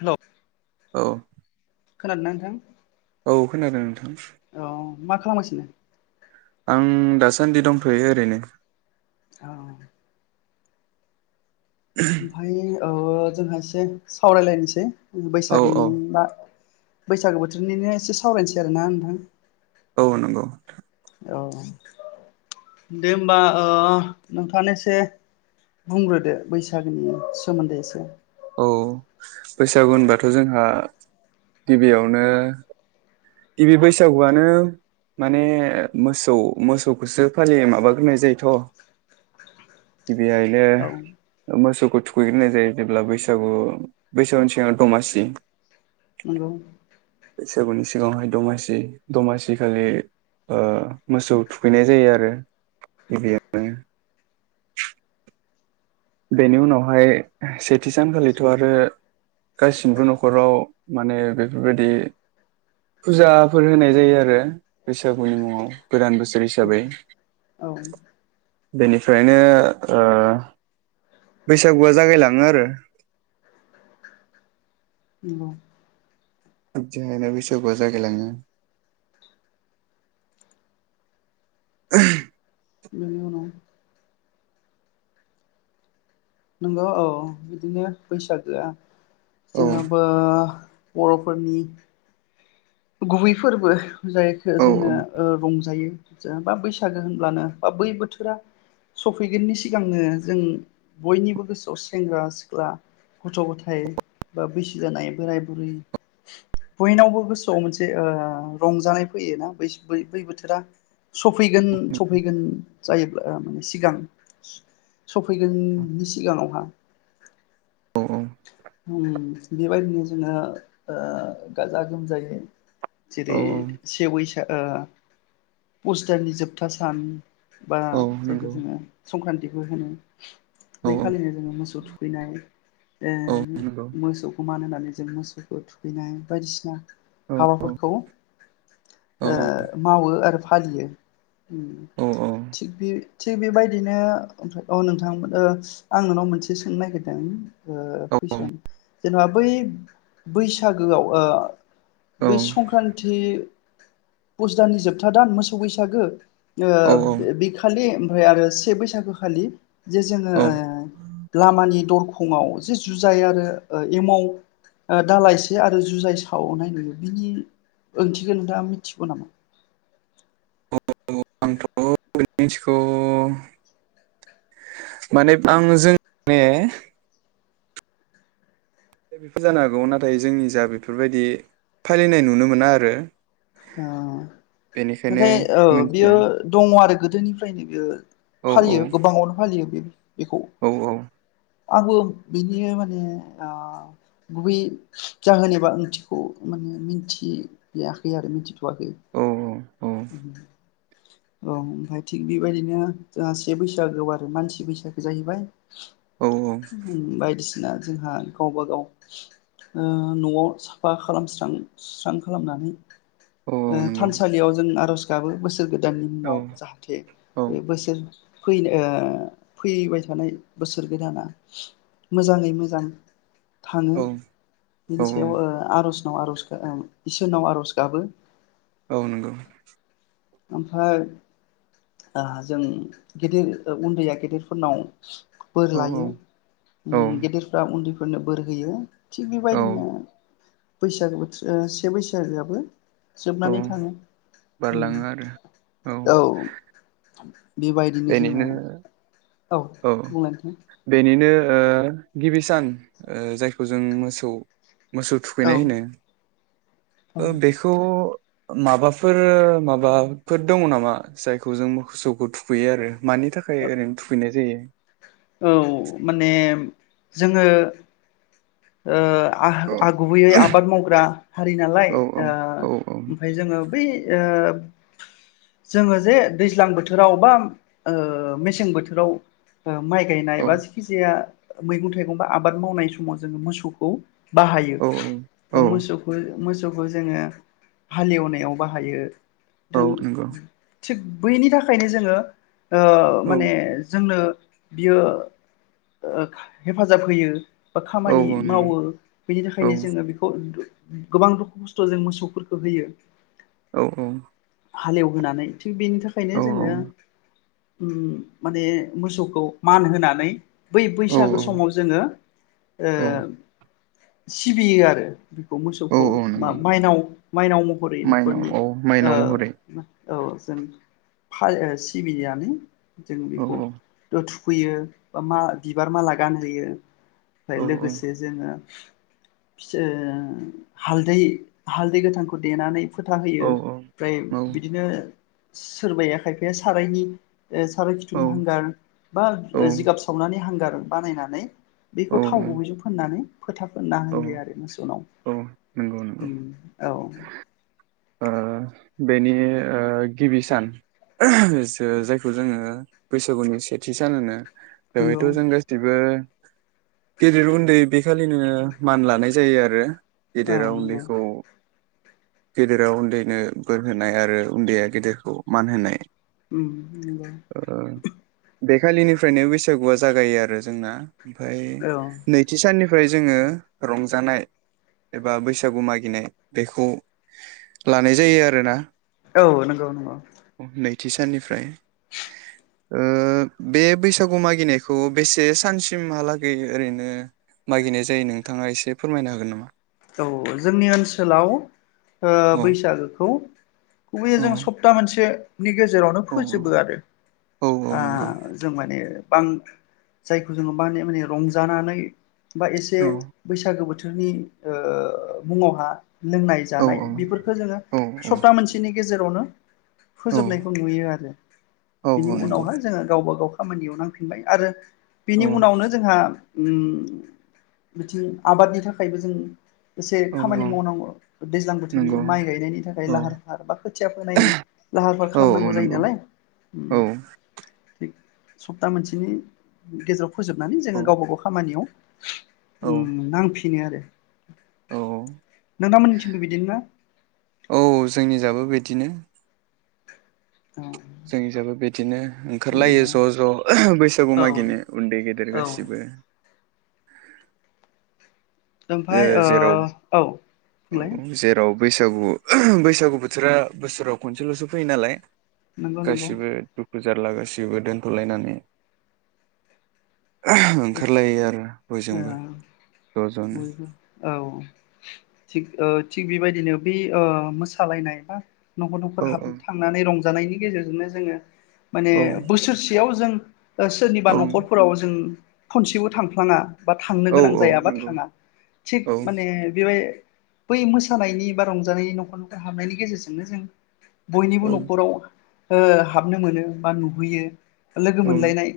Hello औ खोनादोंना नोंथां। औ खोनादों नोंथां। औ मा खालामगासिनो। आं दासान्दि दंथ'यो ओरैनो औ ओमफ्राय औ जोंहा एसे सावरायलायनोसै औ औ बैसागोनि बा बैसागो बोथोरनिनो एसे सावरायनोसै आरोना नोंथां औ नंगौ औ दे होमबा नोंथाङा एसे बुंग्रोदो बैसागोनि सोमोन्दै एसे औ बैसागु होनबाथ' जोंहा गिबियावनो गिबि बैसागुआनो माने मोसौ मोसौखौसो फालियो माबाग्रोनाय जायोथ' गिबियायनो औ मोसौखौ थुगैग्रोननाय जायो जेब्ला बैसागु बैसागुनि सिगाङाव दमासि नंगौ गस [inaudible] सिगाङावहाय दमासि दमासि खालि मोसौ थुखैनाय जायो आरो गिबियावनो बेनि उनावहाय सेथि सानखालिथ' आरो गासिबो न'खराव माने बेफोरबायदि फुजाफोर होनाय जायो आरो बैसागुनि मुङाव गोदान बोसोर हिसाबै औ बेनिफ्रायनो बैसागुआ जागायलाङो आरो नंगौ जाहायनो बैसागुआ जागायलाङो [inaudible] बेनि उनाव नोंगौ औ बिदिनो बैसाग गोया औ जोंहाबो बर'फोरनि गुबै फोरबो ु जायखौ औ जोङो रंजायो जेन बा बैसागो होनब्लानो बा बै बोथोरा सफैगोननि सिगांनो जों बयनिबो गोसोआव सेंग्रा सिख्ला गथ' गथाय बा बैसो जानाय बोराय बुरै बयनावबो गोसो मोसौआव मोनसे रंजानाय फैयोना बै बै बोथोरा सफैगोन सफैगोन जायोब्ला माने सिगां सफैगोननि सिगाङावहा अ औ बेबायदिनो जोङो गाजा गोमजायै औ जेरै सेवै पस्टारनि जोबथा सान बा औ जायखौ नंगौ जोङो संक्रान्ति [inaudible] औ बेै खालिनो जोङो मोसौ थुखैनाय औ नंगौ मोसौ मानो मानि जों मोसौखौ थुखैनाय बायदिसिना औ हाबाफोरखौ ओ औ मावो आरो फालियो उम औ थिग बे थे बेबायदिनो ओमफ्राय औ नोंथांमोन ओ आं नोंनाव मोनसे सोंनो नागिरदों ओ कुइसन जेनेबा बै बैसागोआव ओ बै संखान्थि पुज दाननि जोबथा दान मोसौ बैसागो ओ औ बे बिखालि ओमफ्राय आरो से बैसागोखालि जे जोङो औ ओ लामानि दरख खङाव जि जुजाय आरो ओ एमाव ओ दालाइसे आरो जुजाय सावनाय नुयो बिनि ओंथिखौ नोंथाङा मिथिगौ नामा औ- औ आंथ' मिनथिगौ मानेब आं जों माने दा बेफोर जानो हागौ नाथाय जोंनि जा बेफोरबायदि फालिनाय नुनो मोना आरो औ बेनिखायनो नाथाय औ बियो मिथिया दङ' आरो गोदोनिफ्रायनो बियो औ औ फालियो गोबाङावनो फालियो बे बेखौ औ औ आंबो बिनि माने आ- गुबै जाहोन एबा ओंथिखौ माने मिनथिया। [unintelligible] आरो मिनथि थयाखै औ औ [unintelligible] औ ओमफ्राय थिग बेबायदिनो जोंहा से बैसागोआव आरो मानसि बैसागो जाहैबाय। औ उम बायदिस [unintelligible] जोंहा गावबागाव ओ-न'आव साफा खालामस्रां स्रां खालामनानै औ औ ओ- नंगौ थानसालियाव जों आर'ज गाबो बोसोर गोद दाननि औ मुङाव जाहाथे औ बे बोसोर फैनो ओ-फैबाय थानाय बोसोर गोदाना मोजाङै मोजां। थाङो औ बिनि औ सायाव ओ-आर'ज। [unintelligible] आर'जखो ओं इसोरनाव आर'ज गाबो। औ नोंगौ ओमफाय ओ- जों गिदिर ओ- उन्दैया गेदेरफोरनाव बोर औ लायो औ उम गेदेरफ्रा उन्दै फोरनो बोर होयो। थिग औ बेबायदिनो बैसागो बोथस ओ से बैसागोआबो औ जोबनानै थाङो उम बारलाङो औ बेबायदिनो जोङो। बेनिनो औ बुंलाय नोंथां बेनिनो ओ-गिबि सान ओ-जायखौ जों मोसौ। मोसौ औ थुखैनाय होनो ओ-बेखौ। माबाफोर माबाफोर दङ नामा? जायखौ जों मोसौखौ थुखैयो आरो। मानि थाखाय ओरैनो थु खैनाय जायो। औ माने जोङो ओ आह औ आ गुबैयै आबाद मावग्रा हारि नालाय औ ओ औ औ ओमफ्राय जोङो बै ओ जोङो जे दैज्लां बोथोराव बा ओ मेसें बोथोराव ओ माइ गायनाय औ बा जिखि जाया मैगं थायगं बा आबाद मावनाय समा जोङो मोसौखौ बाहायो औ औ बा मोसौखो मोसौखौ जोङो हालेवनायाव बाहायो। ओं औ ओं नंगौ थिग बैनि थाखायनो जोङो ओ औ माने जोंनो बियो ओ हेफाजाब होयो। औ खामानि औ नंगौ मावो बेनि औ थाखायनो जोङो बेखौ नुदो। गोबां दुखु खस्थ' जों मोसौफोरखौ होयो। औ औ हालेवहोनानै थिग बेनि थाखायनो औ जोङो ओम माने मोसौखौ मान होनानै। बै औ बैसागु समाव जोङो। ओ औ सिबियो आरो बेखौ मोसौखौ औ मा नंगौ माइनाव माइनाव महरै माइनाव न'खरनि औ ओ माइनाव महरै औ जों फायो सिबियानो जों औ बेखौ दोथु होयो बा मा बिबार माला गानहोयो। फाय औ लोगोसे जोङो। [unintelligible] हालदै हालदै गोथांखौ देनानै फोथा होयो औ औ ओमफ्राय बिदिनो सोरबाया खायफाया सारायनि साराय औ खिथुनि हांगार बा औ जिगाब सावनानै हां गार बानायनानै बेखौ थाव गुबैजों फोननानै फोथा फोनना औ होयो आरो मोसौनाव औ नंगौ नंगौ औ ओ बेनि ओ गिबि सान जो जायखौ जोङो बैसागुनि सेथि सान होनो नंगौ बेवहायथ' जों गासिबो गेदेर उन्दै बेखालिनो मान लानाय जायो आरो औ गेदेरा नंगौ उन्दैखौ गेदेरा उन्दैनो बोर होनाय आरो उन्दैया गेदेरखौ मान होनाय उम नंगौ ओ बेखालिनिफ्रायनो बैसागुआ जागायो आरो जोंना ओमफाय औ नैथि साननि फ्राय जोङो रंजानाय एबा बैसागु मागिनाय बेखौ लानाय जायो आ रोना औ नंगौ नंगौ थि साननिफ्राय ओ बे बैसागु मागिनायखौ बेसे सानसिमहालागै ओरैनो मागिनाय जायो नोंथाङा एसे फोरमायनो हागोन नामा औ जोंनि ओनसोलाव ओ औ बैसागोखौ गुबैयै औ जों सप्ता मोनसे नि गेजेरावनो फोजोबो आरो औ औ आ नंगौ जों माने बां जायखौ जोङो माने माने रंजानानै बा एसे औ बैसागो बोथो थोरनि ओ मुङावहा लोंनाय औ जानाय बेफोरखौ जोङो औ सप्ता मोनसेनि गेजेरावनो औ फोजोबनायखौ नुयो आरो औ बिनि औ नंगौ उनावहाय जोङो गावबा गाव खामानियाव नांफिनबाय आरो औ बिनि उनावनो जोंहा ओम बिथिं आबादनि थाखायबो जों एसे खामानि मावनांगौ दैज्लां बोथोरनि माइ गायनायनि थाखाय लाहार फाहार बा खोथिया फोनायनि लाहार फाहार औ औ नंगौ औ खालामनांगौ जायो नंगौ नालाय औ ओम सप्ता मोनसेनि गेजेराव फोजोबनानै जोङो गावबा गाव खामानियाव औ उम नांफि बिनो आरो औ नोंथां मोननिथिंबो बिदिनो ना बेबायदिनो औ जोंनिजाबो बिदिनो ओंखारलायो नंगौ ज' ज' बैसागु औ मागिनो उन्दै गेदेर औ गासिबो ओमफाय ओ औ औ होनलाय। जेराव बैसागु बैसागु बोथोरा बोसोराव खनसेल'सो फैयो नालाय नंगौ नंगौ गासिबो दुखुजारला गासैबो दोनथ'लायनानै ओंखारलायो आरो बयजोंबो ओ ज' ज'नो। बयबो औ थिग थिग बेबायदिनो बै मोसालायनाय बा न'खर न'खर औ औ हाबनो थांनानै रंजा जानायनि गेजेरजोंनो जोङो माने बोसोरसेयाव जों [unintelligible] सोरनिबा औ न'खरफोराव जों खनसेबो थांफ्लाङा। बा थांनो औ गोनां औ जाया बा नंगौ थाङा थिग औ माने बेबाय बै मोसानायनि बा रंजानायनि न'खर न'खर हाबनायनि गेजेरजोंनो जों बयनिबो औ न'खराव हाबनो मोनो बा नुहैयो। लोगो औ मोनलायनाय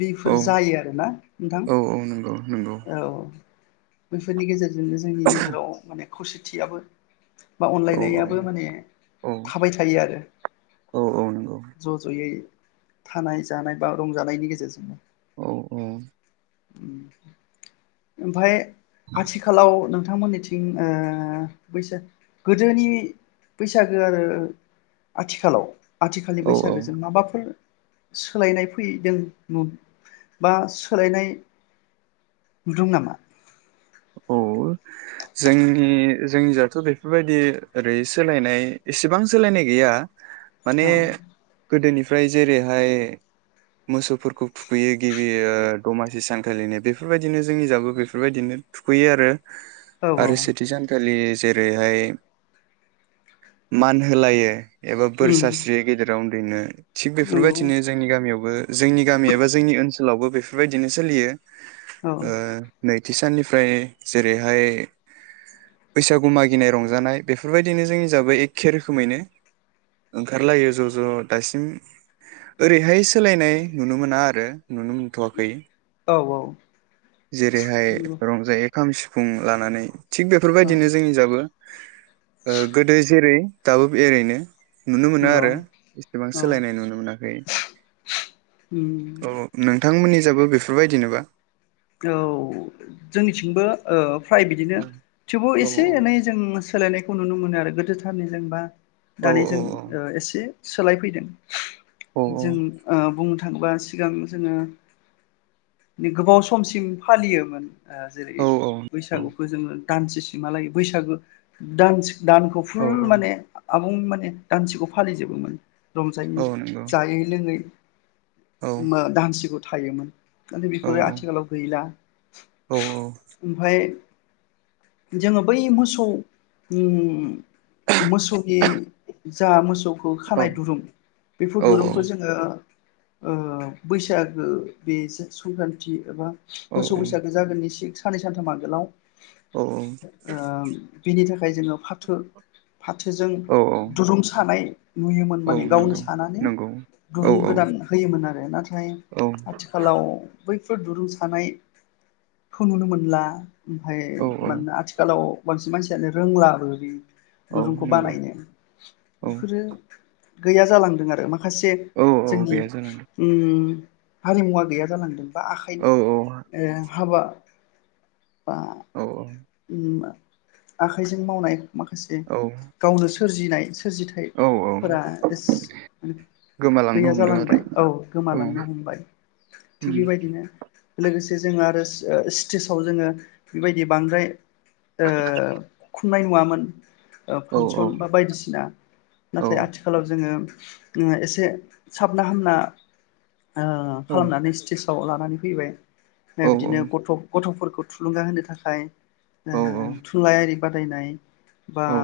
बेफोर औ जायो आरोना। औ औ नंगौ नंगौ। बेैफोरनि गेजेरजों। बिदिनो जोंनि गेजेराव माने खौसेथियाबो बा औ औ अनलायनायाबो माने औ थाबाय थायो आरो औ औ नंगौ ज' ज'यै। थानाय जानाय बा रंजानायनि गेजेरजोंनो औ औ। ओमफाय आथिखालाव नोंथां नोंथांमोननिथिं ओ बैस गोदोनि बैसागो आरो आथिखालाव आथिखालनि औ बैसागोजों माबाफोर सोलायनाय फैदों बा सोलायनाय नुदों नामा? औ जोंनि जोंनि जाथ' बेफोरबायदि ओरै सोलायनाय एसेबां सोलायनाय गैया। माने औ गोदोनिफ फ्राय जेरैहाय मोसौफोरखौ थुखैयो गिबि ओ दमासि सानखालिनो बेफोरबायदिनो जोंनि जाबो बेफोरबायदिनो। थुखैयो आरो। औ औ आरो सेथि सानखालि जेरैहाय मान होलायो एबा बोर उम सारस्रि गेजेराव ओरैनो थिग नंगौ बेफोरबायदिनो जोंनि गामियावबो जोंनि गामि एबा जोंनि ओनसोल लावबो बेफोरबायदिनो सोलियो औ ओ नै साननि ओमफ्राय जेरैहाय बैसागु मागिनाय रंजानाय बेफोरबायदिनो जोंनि जाबै एखे रोखोमैनो ओंखारलायो ज' ज' दासिम ओरैहाय सोलायनाय नुनो मोना आरो नुनो मोनथ'वाखै औ औ जेरैहाय नंगौ रंजायो खाम सिफुं लानानै थिग औ बेफोरबायदिनो जोंनि जाबो ओ गोदो जेरै दाबो एरैनो नुनो मोनो नंगौ आरो इसेबां औ सोलायनाय नुनो मोनाखै। औ नों नोंथांमोननि जाबो बेफोरबायदिनोबा? औ जोंनिथिंबो ओ फ्राय बिदिनो औ थेवबो औ एसे एनै जों सोलायनायखौ नुनो मोनो आरो गोदोथारनि जेनेबा औ दानि जों ओ एसे सोलायफैदों। औ जों बुं थाङोबा सिगां जोङो गोबाव सम समसिम फालियोमोन ओ जेरै औ बैसागुखौ जोङो दानसे सिमालाय बैसागो दनस दानखौ औ फुल औ माने आबुं माने दानसेखौ फालिजोबोमोन रंजायै औ नंगौ जायै लोङै औ मा धानसिग थायोमोन आरो औ बेफोरो आथिखालाव बिआ औ औ जोङो बै मोसौ ओम मोसौनि जा मोसौ खौ खानाय दुरुं औ बेफोर दुरुंखौ जोङो ओ बैसागो बेजो संक्रान्थि एबा मोसौ बैसागो जागोननि सि साननै सानथाम आगोलाव औ आ बिनि थाखाय मफाय जोङो फाथो फाथोजों औ दुरुं सानाय नुयोमोन औ माने गावनो नंगौ सानानै नंगौ औ दुरुं औ गोदान होयोमोन आरो नाथाय औ आथिखालाव बैफोर दुरुं सानाय खौ नुनो मोनला ओमफाय औ औ आथिखालाव बांसिन मानसियानो रोंलाबो बि औ दुरुंखौ नंगौ बानायनो औ बेफोरो गैया जालांदों आरो मा माखासे औ औ जोंनि गैया जालांदों ओम हारिमुवा गैया जालांदों बा औ आखाइनि ओ हाबा औ औ ओम आखाइजों मावनाय माखासे औ गावनो सोरजिनाय सोरजिथय औ औ फोरा इस ओम गोमालांनो गैया हमदों आरो जालांबाय औ औ उम गोमालांनो हमबाय थिग बेबायदिनो लोगोसे जों आरो ओ स्टेजाव जोङो बेबायदि बांद्राय ओ [unintelligible] ओ औ फानसन बा बायदिसिना औ नाथाय आथिखालाव जोङो [unintelligible] एसे साबना हामना ओ औ खालामनानै स्तेस [unintelligible] लानानै फैबाय औ [unintelligible] बिदिनो गथ' गथ'फोरखौ थुलुंगा होनो थाखाय ओ औ औ थुनलाइआरि बादायनाय बा औ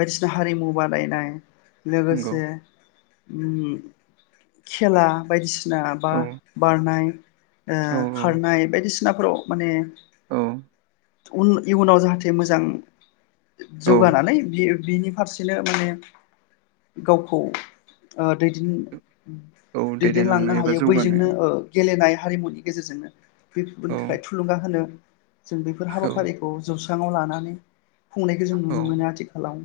बायदिसिना हारिमु बादायनाय नंगौ लोगोसे ओम खेला बायदिसि [unintelligible] बा औ बारनाय ओ औ खारनाय बायदिसिनाफोराव माने औ उन इयुनाव जाहाथे मोजां औ जौगानानै बियो बिनि फारसेनो माने गावखौ ओ दैदेन औ दैदेनलांनो एबा हायो जौगानो बैजोंनो ओ गेलेनाय हारिमुनि गेजेरजोंनो [unintelligible] औ थाखाय थुलुंगा होनो [unintelligible] औ हाबाफारिखौ [unintelligible] [unintelligible] लानानै खुंनायखौ जों नुनो औ मोनो आथिखालाव